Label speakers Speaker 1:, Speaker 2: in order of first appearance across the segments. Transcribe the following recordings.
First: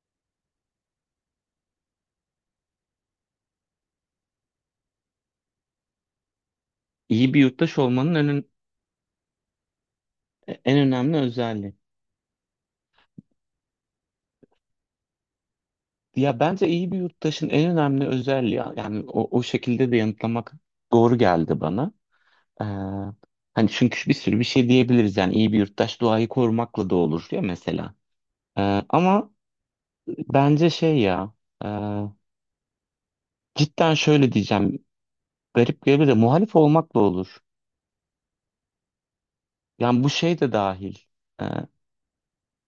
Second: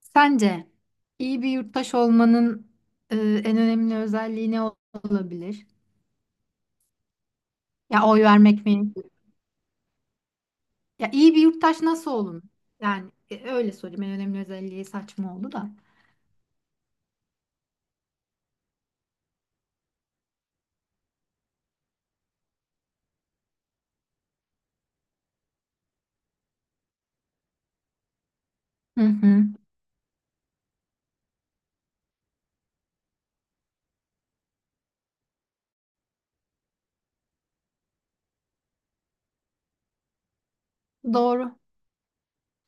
Speaker 1: Sence iyi bir yurttaş olmanın en önemli özelliği ne olabilir?
Speaker 2: İyi bir yurttaş
Speaker 1: Ya
Speaker 2: olmanın
Speaker 1: oy vermek mi?
Speaker 2: en
Speaker 1: Ya
Speaker 2: önemli
Speaker 1: iyi bir
Speaker 2: özelliği.
Speaker 1: yurttaş nasıl olun? Yani öyle sorayım. En önemli özelliği saçma oldu da.
Speaker 2: Ya bence iyi bir yurttaşın en önemli özelliği, yani o şekilde de yanıtlamak doğru geldi bana. Ee, hani çünkü bir sürü bir şey diyebiliriz, yani iyi bir yurttaş doğayı korumakla da olur ya mesela. Ee,
Speaker 1: Hı
Speaker 2: ama
Speaker 1: hı.
Speaker 2: bence şey ya, e, cidden şöyle diyeceğim, garip gelebilir de muhalif olmakla olur. Yani bu şey de dahil. Ee,
Speaker 1: Doğru.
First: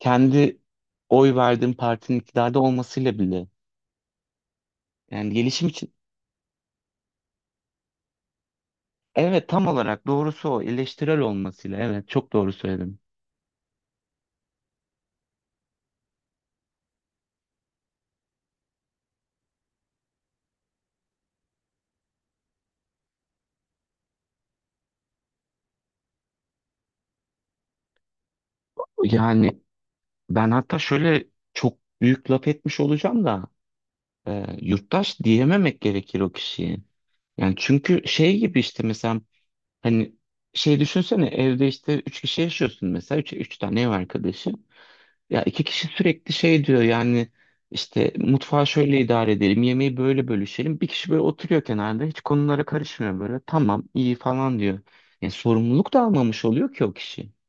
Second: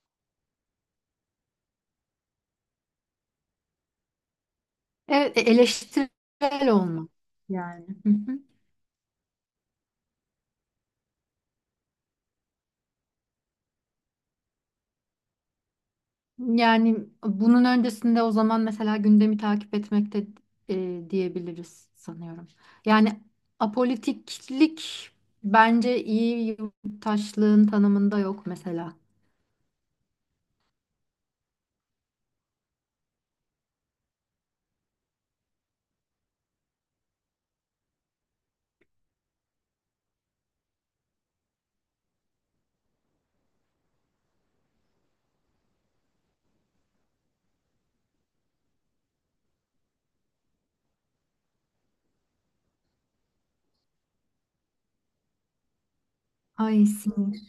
Speaker 2: kendi oy verdiğim partinin iktidarda olmasıyla bile. Yani
Speaker 1: Evet,
Speaker 2: gelişim için.
Speaker 1: eleştirel olmak yani. Hı hı.
Speaker 2: Evet, tam olarak doğrusu, o eleştirel olmasıyla, evet, çok doğru söyledim.
Speaker 1: Yani bunun öncesinde o zaman mesela gündemi takip etmekte diyebiliriz sanıyorum. Yani apolitiklik bence iyi yurttaşlığın tanımında yok mesela.
Speaker 2: Yani ben hatta şöyle, çok büyük laf etmiş olacağım da, yurttaş diyememek gerekir o kişiye. Yani çünkü şey gibi işte, mesela hani şey, düşünsene evde işte üç kişi yaşıyorsun mesela, üç tane ev arkadaşı. Ya iki kişi sürekli şey diyor, yani işte mutfağı şöyle idare edelim, yemeği böyle bölüşelim. Bir kişi böyle oturuyor kenarda, hiç konulara karışmıyor böyle. Tamam, iyi falan diyor. Yani sorumluluk da almamış oluyor ki
Speaker 1: Ay
Speaker 2: o kişi.
Speaker 1: sinir.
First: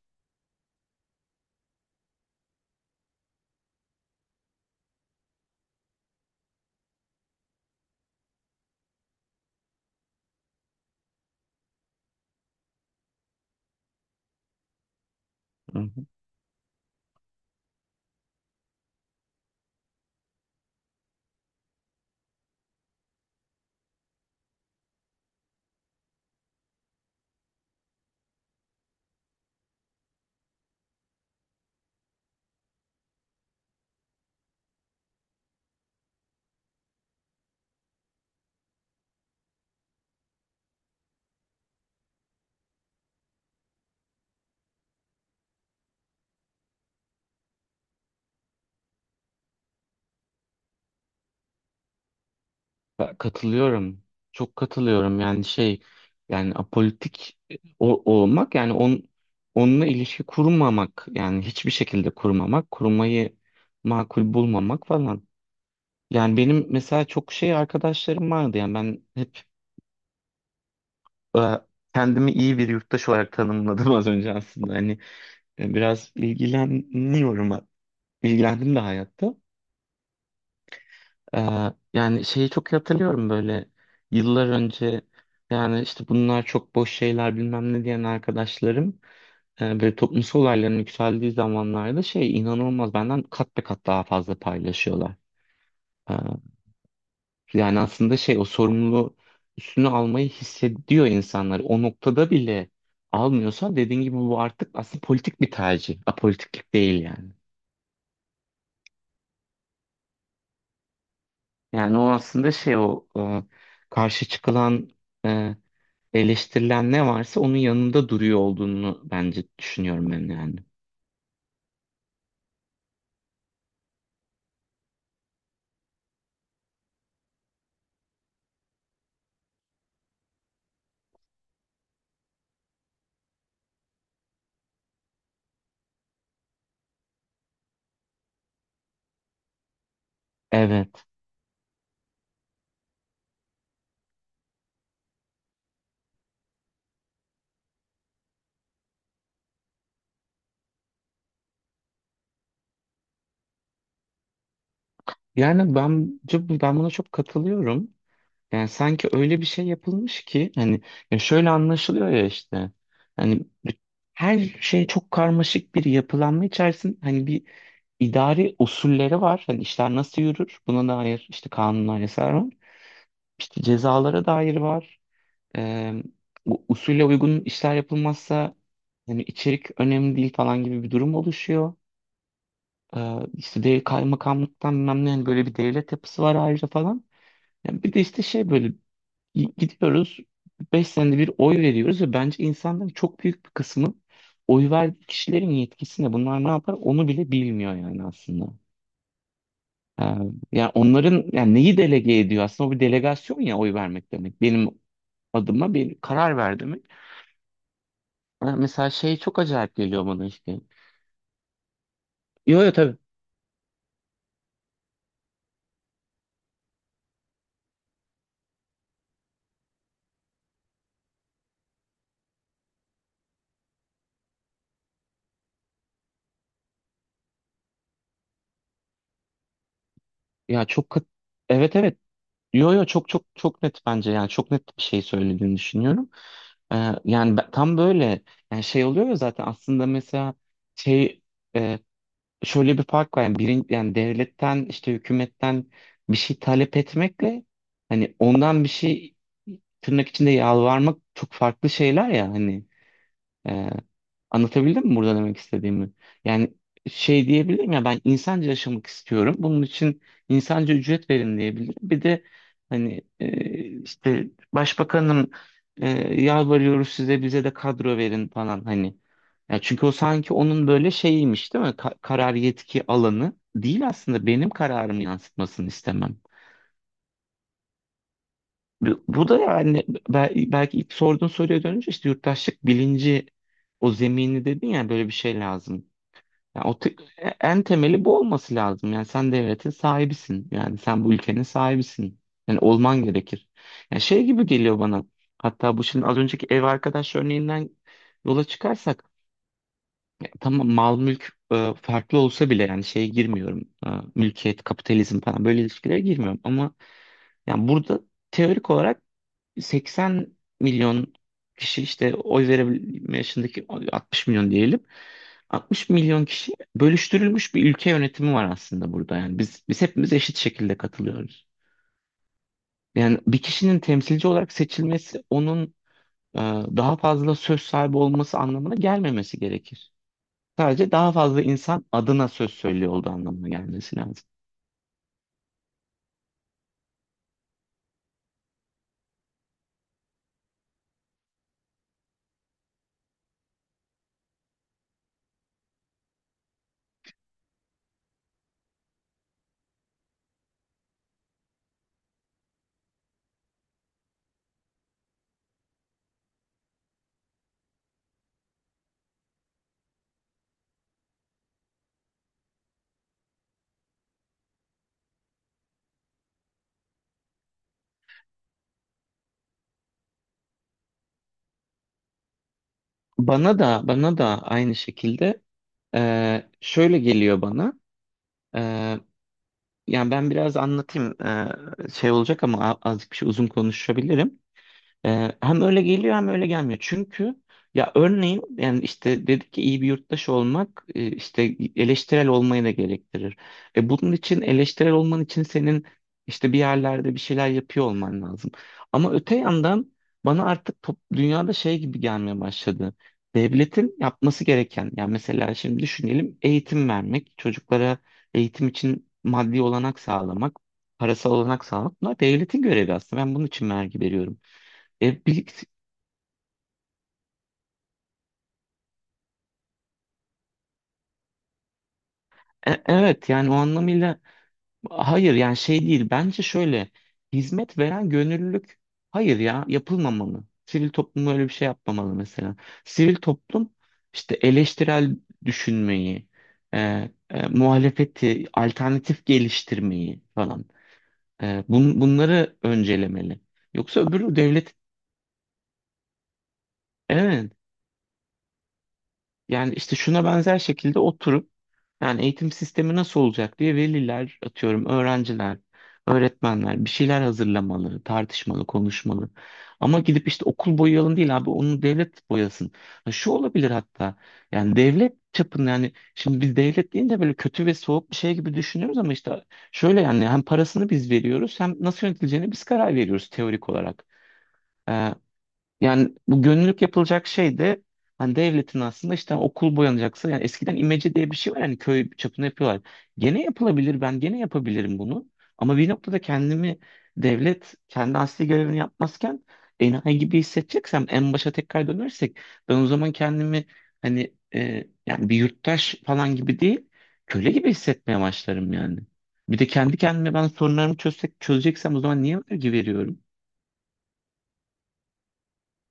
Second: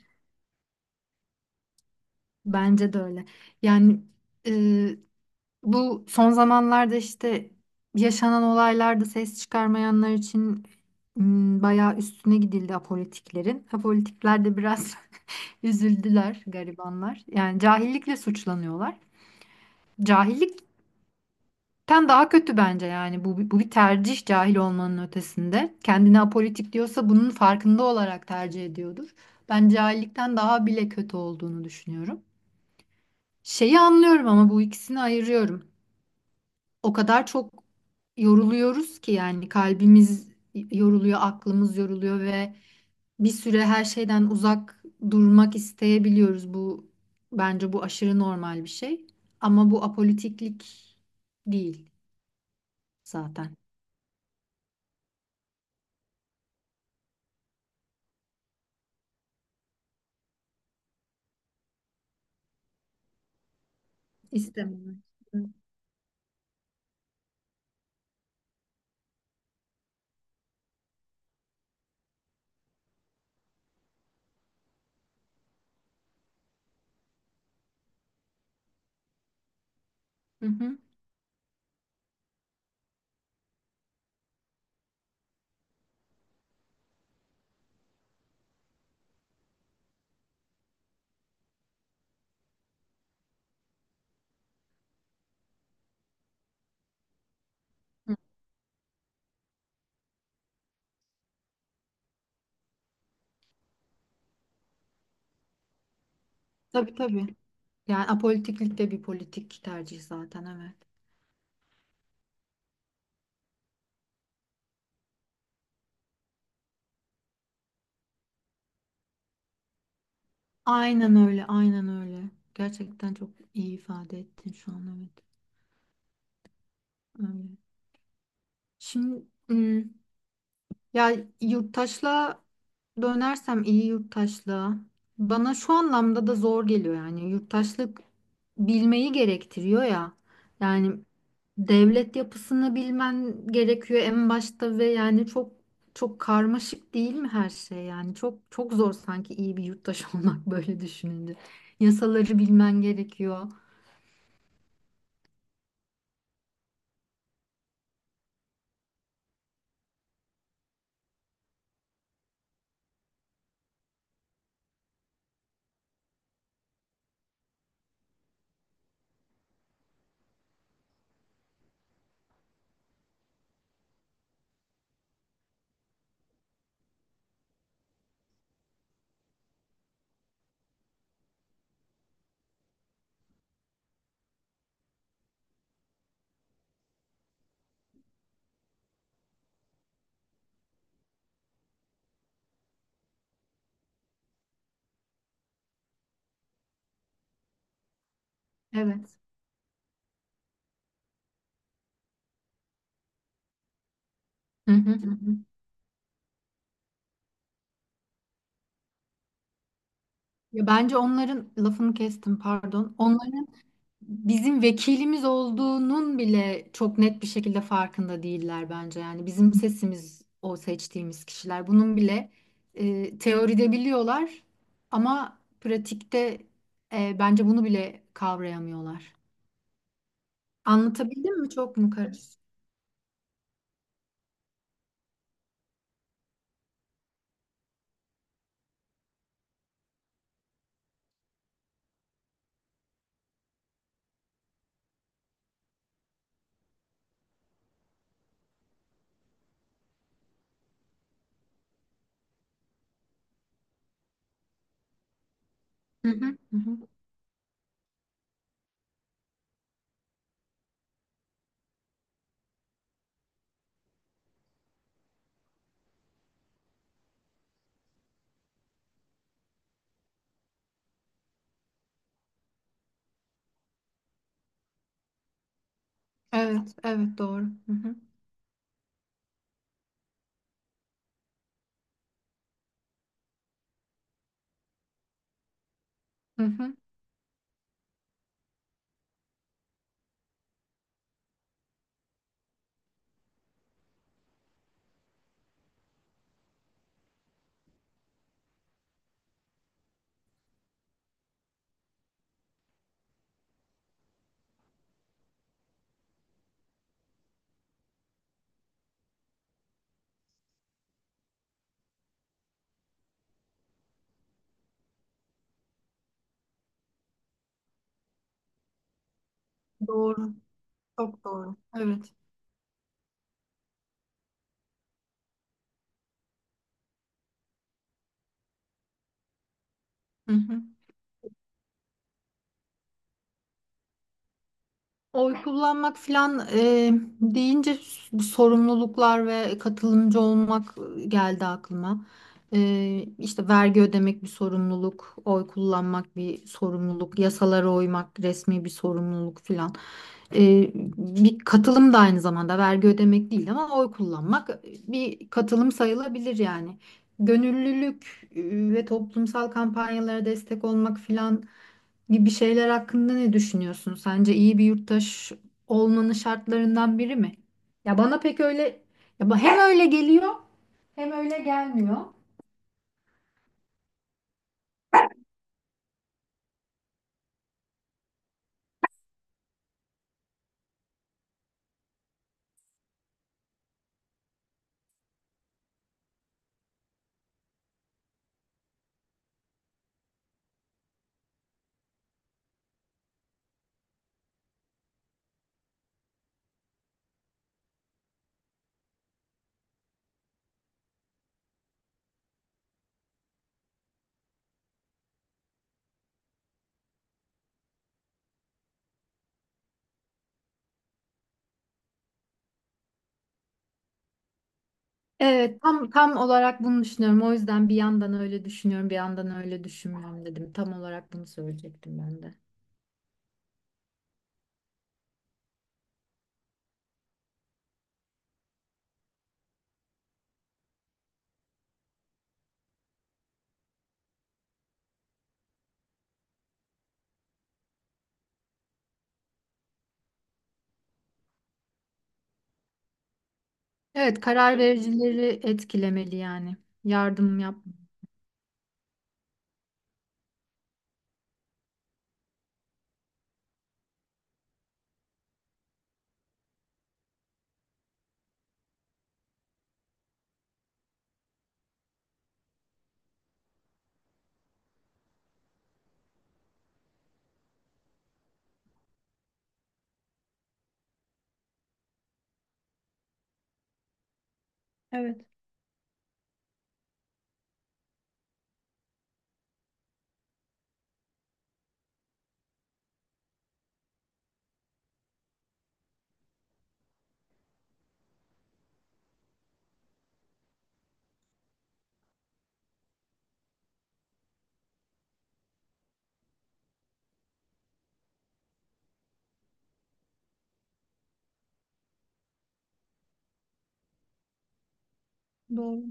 Speaker 1: Bence de öyle. Yani e, bu son zamanlarda işte yaşanan olaylarda ses çıkarmayanlar için bayağı üstüne gidildi apolitiklerin. Apolitikler de biraz
Speaker 2: Hı hı.
Speaker 1: üzüldüler garibanlar. Yani cahillikle suçlanıyorlar. Cahillikten daha kötü bence yani bu bir tercih cahil olmanın ötesinde. Kendini apolitik diyorsa bunun farkında olarak tercih ediyordur. Ben cahillikten daha bile kötü olduğunu düşünüyorum. Şeyi anlıyorum ama bu ikisini ayırıyorum. O kadar çok yoruluyoruz ki yani kalbimiz yoruluyor, aklımız yoruluyor ve bir süre her şeyden uzak durmak isteyebiliyoruz. Bu bence bu aşırı normal bir şey. Ama bu apolitiklik değil
Speaker 2: Ben
Speaker 1: zaten.
Speaker 2: katılıyorum. Çok katılıyorum, yani şey, yani apolitik, olmak, yani onunla ilişki kurmamak, yani hiçbir şekilde kurmamak, kurmayı makul bulmamak
Speaker 1: İstemem.
Speaker 2: falan.
Speaker 1: Hı
Speaker 2: Yani benim mesela çok şey arkadaşlarım vardı, yani ben hep e, kendimi iyi bir yurttaş olarak tanımladım az önce aslında. Hani biraz ilgileniyorum, ilgilendim de hayatta.
Speaker 1: hı.
Speaker 2: E, yani şeyi çok iyi hatırlıyorum böyle, yıllar önce, yani işte bunlar çok boş şeyler bilmem ne diyen arkadaşlarım, böyle toplumsal olayların yükseldiği zamanlarda şey, inanılmaz benden kat be kat daha fazla paylaşıyorlar. Ee, Yani
Speaker 1: Hı.
Speaker 2: aslında şey, o sorumluluğu üstüne almayı hissediyor insanlar. O noktada bile almıyorsa, dediğin gibi, bu artık aslında politik bir tercih. Apolitiklik
Speaker 1: Tabii
Speaker 2: değil yani.
Speaker 1: tabii. Yani apolitiklik de bir politik tercih zaten, evet.
Speaker 2: Yani o aslında şey, o karşı çıkılan, e, eleştirilen ne varsa onun yanında duruyor olduğunu bence düşünüyorum ben yani.
Speaker 1: Aynen öyle, aynen öyle. Gerçekten çok iyi ifade ettin şu an, evet. Öyle. Şimdi ya yurttaşla dönersem iyi yurttaşlığa bana şu anlamda da zor geliyor, yani yurttaşlık bilmeyi gerektiriyor ya. Yani
Speaker 2: Evet.
Speaker 1: devlet yapısını bilmen gerekiyor en başta ve yani çok çok karmaşık değil mi her şey, yani çok çok zor sanki iyi bir yurttaş olmak böyle düşününce. Yasaları bilmen gerekiyor.
Speaker 2: Yani bence ben buna çok katılıyorum. Yani sanki öyle bir şey yapılmış ki, hani ya şöyle anlaşılıyor ya işte, hani her şey çok karmaşık bir yapılanma içerisinde, hani bir idari usulleri var. Hani işler nasıl yürür? Buna dair işte kanunlar, yasalar var. İşte cezalara dair var. Ee, bu usule uygun işler yapılmazsa, hani içerik önemli değil falan gibi bir durum oluşuyor. İşte de kaymakamlıktan bilmem ne, hani böyle bir devlet yapısı var ayrıca falan. Yani bir de işte şey böyle, gidiyoruz, 5 senede bir oy veriyoruz ve bence insanların çok büyük bir kısmı oy verdiği kişilerin yetkisine bunlar ne yapar onu bile bilmiyor yani aslında.
Speaker 1: Evet.
Speaker 2: Ee, yani onların, yani neyi delege ediyor aslında, o bir delegasyon ya oy vermek demek. Benim
Speaker 1: Hı hı. Hı hı.
Speaker 2: adıma bir karar ver demek. Mesela şey çok acayip geliyor bana işte.
Speaker 1: Ya bence onların lafını kestim,
Speaker 2: Yo yo,
Speaker 1: pardon.
Speaker 2: tabii.
Speaker 1: Onların bizim vekilimiz olduğunun bile çok net bir şekilde farkında değiller bence. Yani bizim sesimiz o seçtiğimiz kişiler. Bunun bile teoride biliyorlar ama pratikte bence bunu bile kavrayamıyorlar.
Speaker 2: Ya çok kat-
Speaker 1: Anlatabildim mi?
Speaker 2: evet,
Speaker 1: Çok mu
Speaker 2: evet.
Speaker 1: karışık?
Speaker 2: Yo yo, çok çok çok net bence, yani çok net bir şey söylediğini düşünüyorum. Yani tam böyle, yani şey oluyor ya zaten aslında, mesela şey, e, şöyle bir fark var yani, yani devletten, işte hükümetten bir şey talep etmekle, hani ondan bir şey tırnak içinde yalvarmak çok farklı şeyler ya, hani. Ee, anlatabildim mi burada demek istediğimi?
Speaker 1: Hı hı,
Speaker 2: Yani
Speaker 1: hı hı.
Speaker 2: şey diyebilirim ya, ben insanca yaşamak istiyorum. Bunun için insanca ücret verin diyebilirim. Bir de hani işte başbakanım, e, yalvarıyoruz size, bize de kadro verin falan hani. Ya çünkü o sanki onun böyle şeyiymiş değil mi? Karar yetki alanı değil aslında, benim kararımı yansıtmasını istemem.
Speaker 1: Evet, evet doğru. Hı hı,
Speaker 2: Bu da yani, belki ilk sorduğun soruya dönünce, işte yurttaşlık bilinci, o zemini dedin ya, böyle bir şey lazım.
Speaker 1: hı
Speaker 2: Yani
Speaker 1: hı.
Speaker 2: o en temeli bu olması lazım. Yani sen devletin sahibisin. Yani sen bu ülkenin sahibisin. Yani olman gerekir. Yani şey gibi geliyor bana. Hatta bu, şimdi az önceki ev arkadaş örneğinden yola çıkarsak, ya tamam, mal mülk farklı olsa bile, yani şeye girmiyorum. Mülkiyet, kapitalizm falan, böyle ilişkilere girmiyorum, ama yani burada teorik olarak 80 milyon kişi, işte oy verebilme yaşındaki 60 milyon diyelim. 60 milyon kişi bölüştürülmüş bir ülke yönetimi var aslında burada. Yani biz hepimiz
Speaker 1: Doğru,
Speaker 2: eşit şekilde
Speaker 1: çok
Speaker 2: katılıyoruz.
Speaker 1: doğru. Evet.
Speaker 2: Yani bir kişinin temsilci olarak seçilmesi onun e, daha fazla söz sahibi olması anlamına gelmemesi gerekir.
Speaker 1: Hı hı.
Speaker 2: Sadece daha fazla insan adına söz söylüyor olduğu anlamına gelmesi lazım.
Speaker 1: Oy kullanmak filan, deyince sorumluluklar ve katılımcı olmak geldi aklıma. E, işte vergi ödemek bir sorumluluk, oy kullanmak bir sorumluluk, yasalara uymak resmi bir sorumluluk filan. E, bir katılım da aynı zamanda vergi ödemek değil ama oy kullanmak bir katılım sayılabilir yani. Gönüllülük ve toplumsal kampanyalara destek olmak filan gibi şeyler hakkında ne düşünüyorsun? Sence iyi bir yurttaş olmanın şartlarından biri mi? Ya bana pek öyle, ya hem öyle geliyor hem öyle gelmiyor.
Speaker 2: Bana da, bana da aynı şekilde, şöyle geliyor bana. E, Yani ben biraz anlatayım. Şey olacak ama, azıcık bir şey uzun konuşabilirim. Hem öyle geliyor hem öyle gelmiyor. Çünkü ya örneğin, yani işte dedik ki iyi bir yurttaş olmak işte eleştirel olmayı da gerektirir. E, bunun için eleştirel olman için senin işte bir yerlerde bir şeyler yapıyor olman lazım. Ama öte yandan bana artık dünyada şey gibi gelmeye başladı. Devletin yapması gereken, yani mesela şimdi düşünelim, eğitim vermek, çocuklara eğitim için maddi olanak sağlamak, parasal olanak sağlamak, bunlar devletin görevi aslında. Ben bunun için vergi veriyorum. E,
Speaker 1: Evet,
Speaker 2: birlik-
Speaker 1: tam olarak bunu düşünüyorum. O yüzden bir yandan öyle düşünüyorum, bir yandan öyle düşünmüyorum dedim. Tam olarak bunu söyleyecektim ben de.
Speaker 2: e- evet yani o anlamıyla hayır, yani şey değil, bence şöyle, hizmet veren gönüllülük, hayır ya, yapılmamalı. Sivil toplum öyle bir şey yapmamalı mesela. Sivil toplum işte eleştirel düşünmeyi, e, muhalefeti, alternatif geliştirmeyi falan, bunları öncelemeli. Yoksa
Speaker 1: Evet,
Speaker 2: öbürü
Speaker 1: karar
Speaker 2: devlet.
Speaker 1: vericileri etkilemeli yani. Yardım
Speaker 2: Evet.
Speaker 1: yap.
Speaker 2: Yani işte şuna benzer şekilde oturup. Yani eğitim sistemi nasıl olacak diye veliler, atıyorum öğrenciler, öğretmenler bir şeyler hazırlamalı, tartışmalı, konuşmalı. Ama gidip işte okul boyayalım değil, abi onu devlet boyasın. Ha, şu olabilir hatta, yani devlet çapında, yani şimdi biz devlet deyince böyle kötü ve soğuk bir şey gibi düşünüyoruz, ama işte şöyle yani, hem parasını biz veriyoruz hem nasıl yönetileceğini biz karar veriyoruz teorik olarak. Ee,
Speaker 1: Evet,
Speaker 2: yani bu gönüllülük yapılacak şey de, hani devletin aslında işte, okul boyanacaksa, yani eskiden imece diye bir şey var, yani köy çapında yapıyorlar. Gene yapılabilir, ben gene yapabilirim bunu. Ama bir noktada kendimi, devlet kendi asli görevini yapmazken enayi gibi hissedeceksem, en başa tekrar dönersek, ben o zaman kendimi, hani yani bir yurttaş falan gibi değil köle gibi hissetmeye başlarım yani. Bir de kendi kendime, ben sorunlarımı çözsek, çözeceksem o zaman niye vergi veriyorum
Speaker 1: doğru.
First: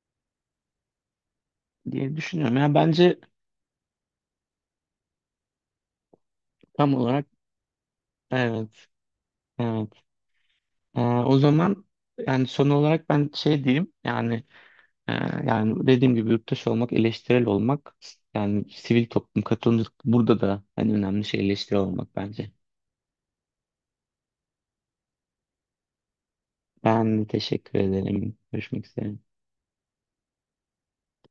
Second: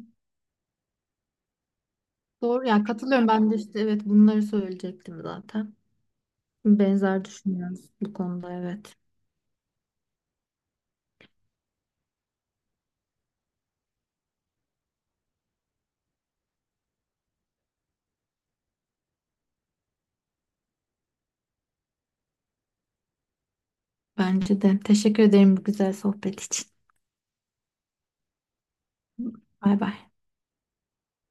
Speaker 2: diye düşünüyorum.
Speaker 1: Doğru
Speaker 2: Yani
Speaker 1: yani
Speaker 2: bence
Speaker 1: katılıyorum ben de, işte evet bunları söyleyecektim zaten.
Speaker 2: tam
Speaker 1: Benzer
Speaker 2: olarak.
Speaker 1: düşünüyoruz bu konuda,
Speaker 2: Evet,
Speaker 1: evet.
Speaker 2: evet. O zaman yani son olarak ben şey diyeyim, yani e, yani dediğim gibi yurttaş olmak, eleştirel olmak, yani sivil toplum, katılımcılık, burada da en önemli şey eleştirel olmak bence.
Speaker 1: Bence de. Teşekkür ederim bu güzel sohbet için.
Speaker 2: Ben teşekkür ederim. Görüşmek üzere.
Speaker 1: Bay bay.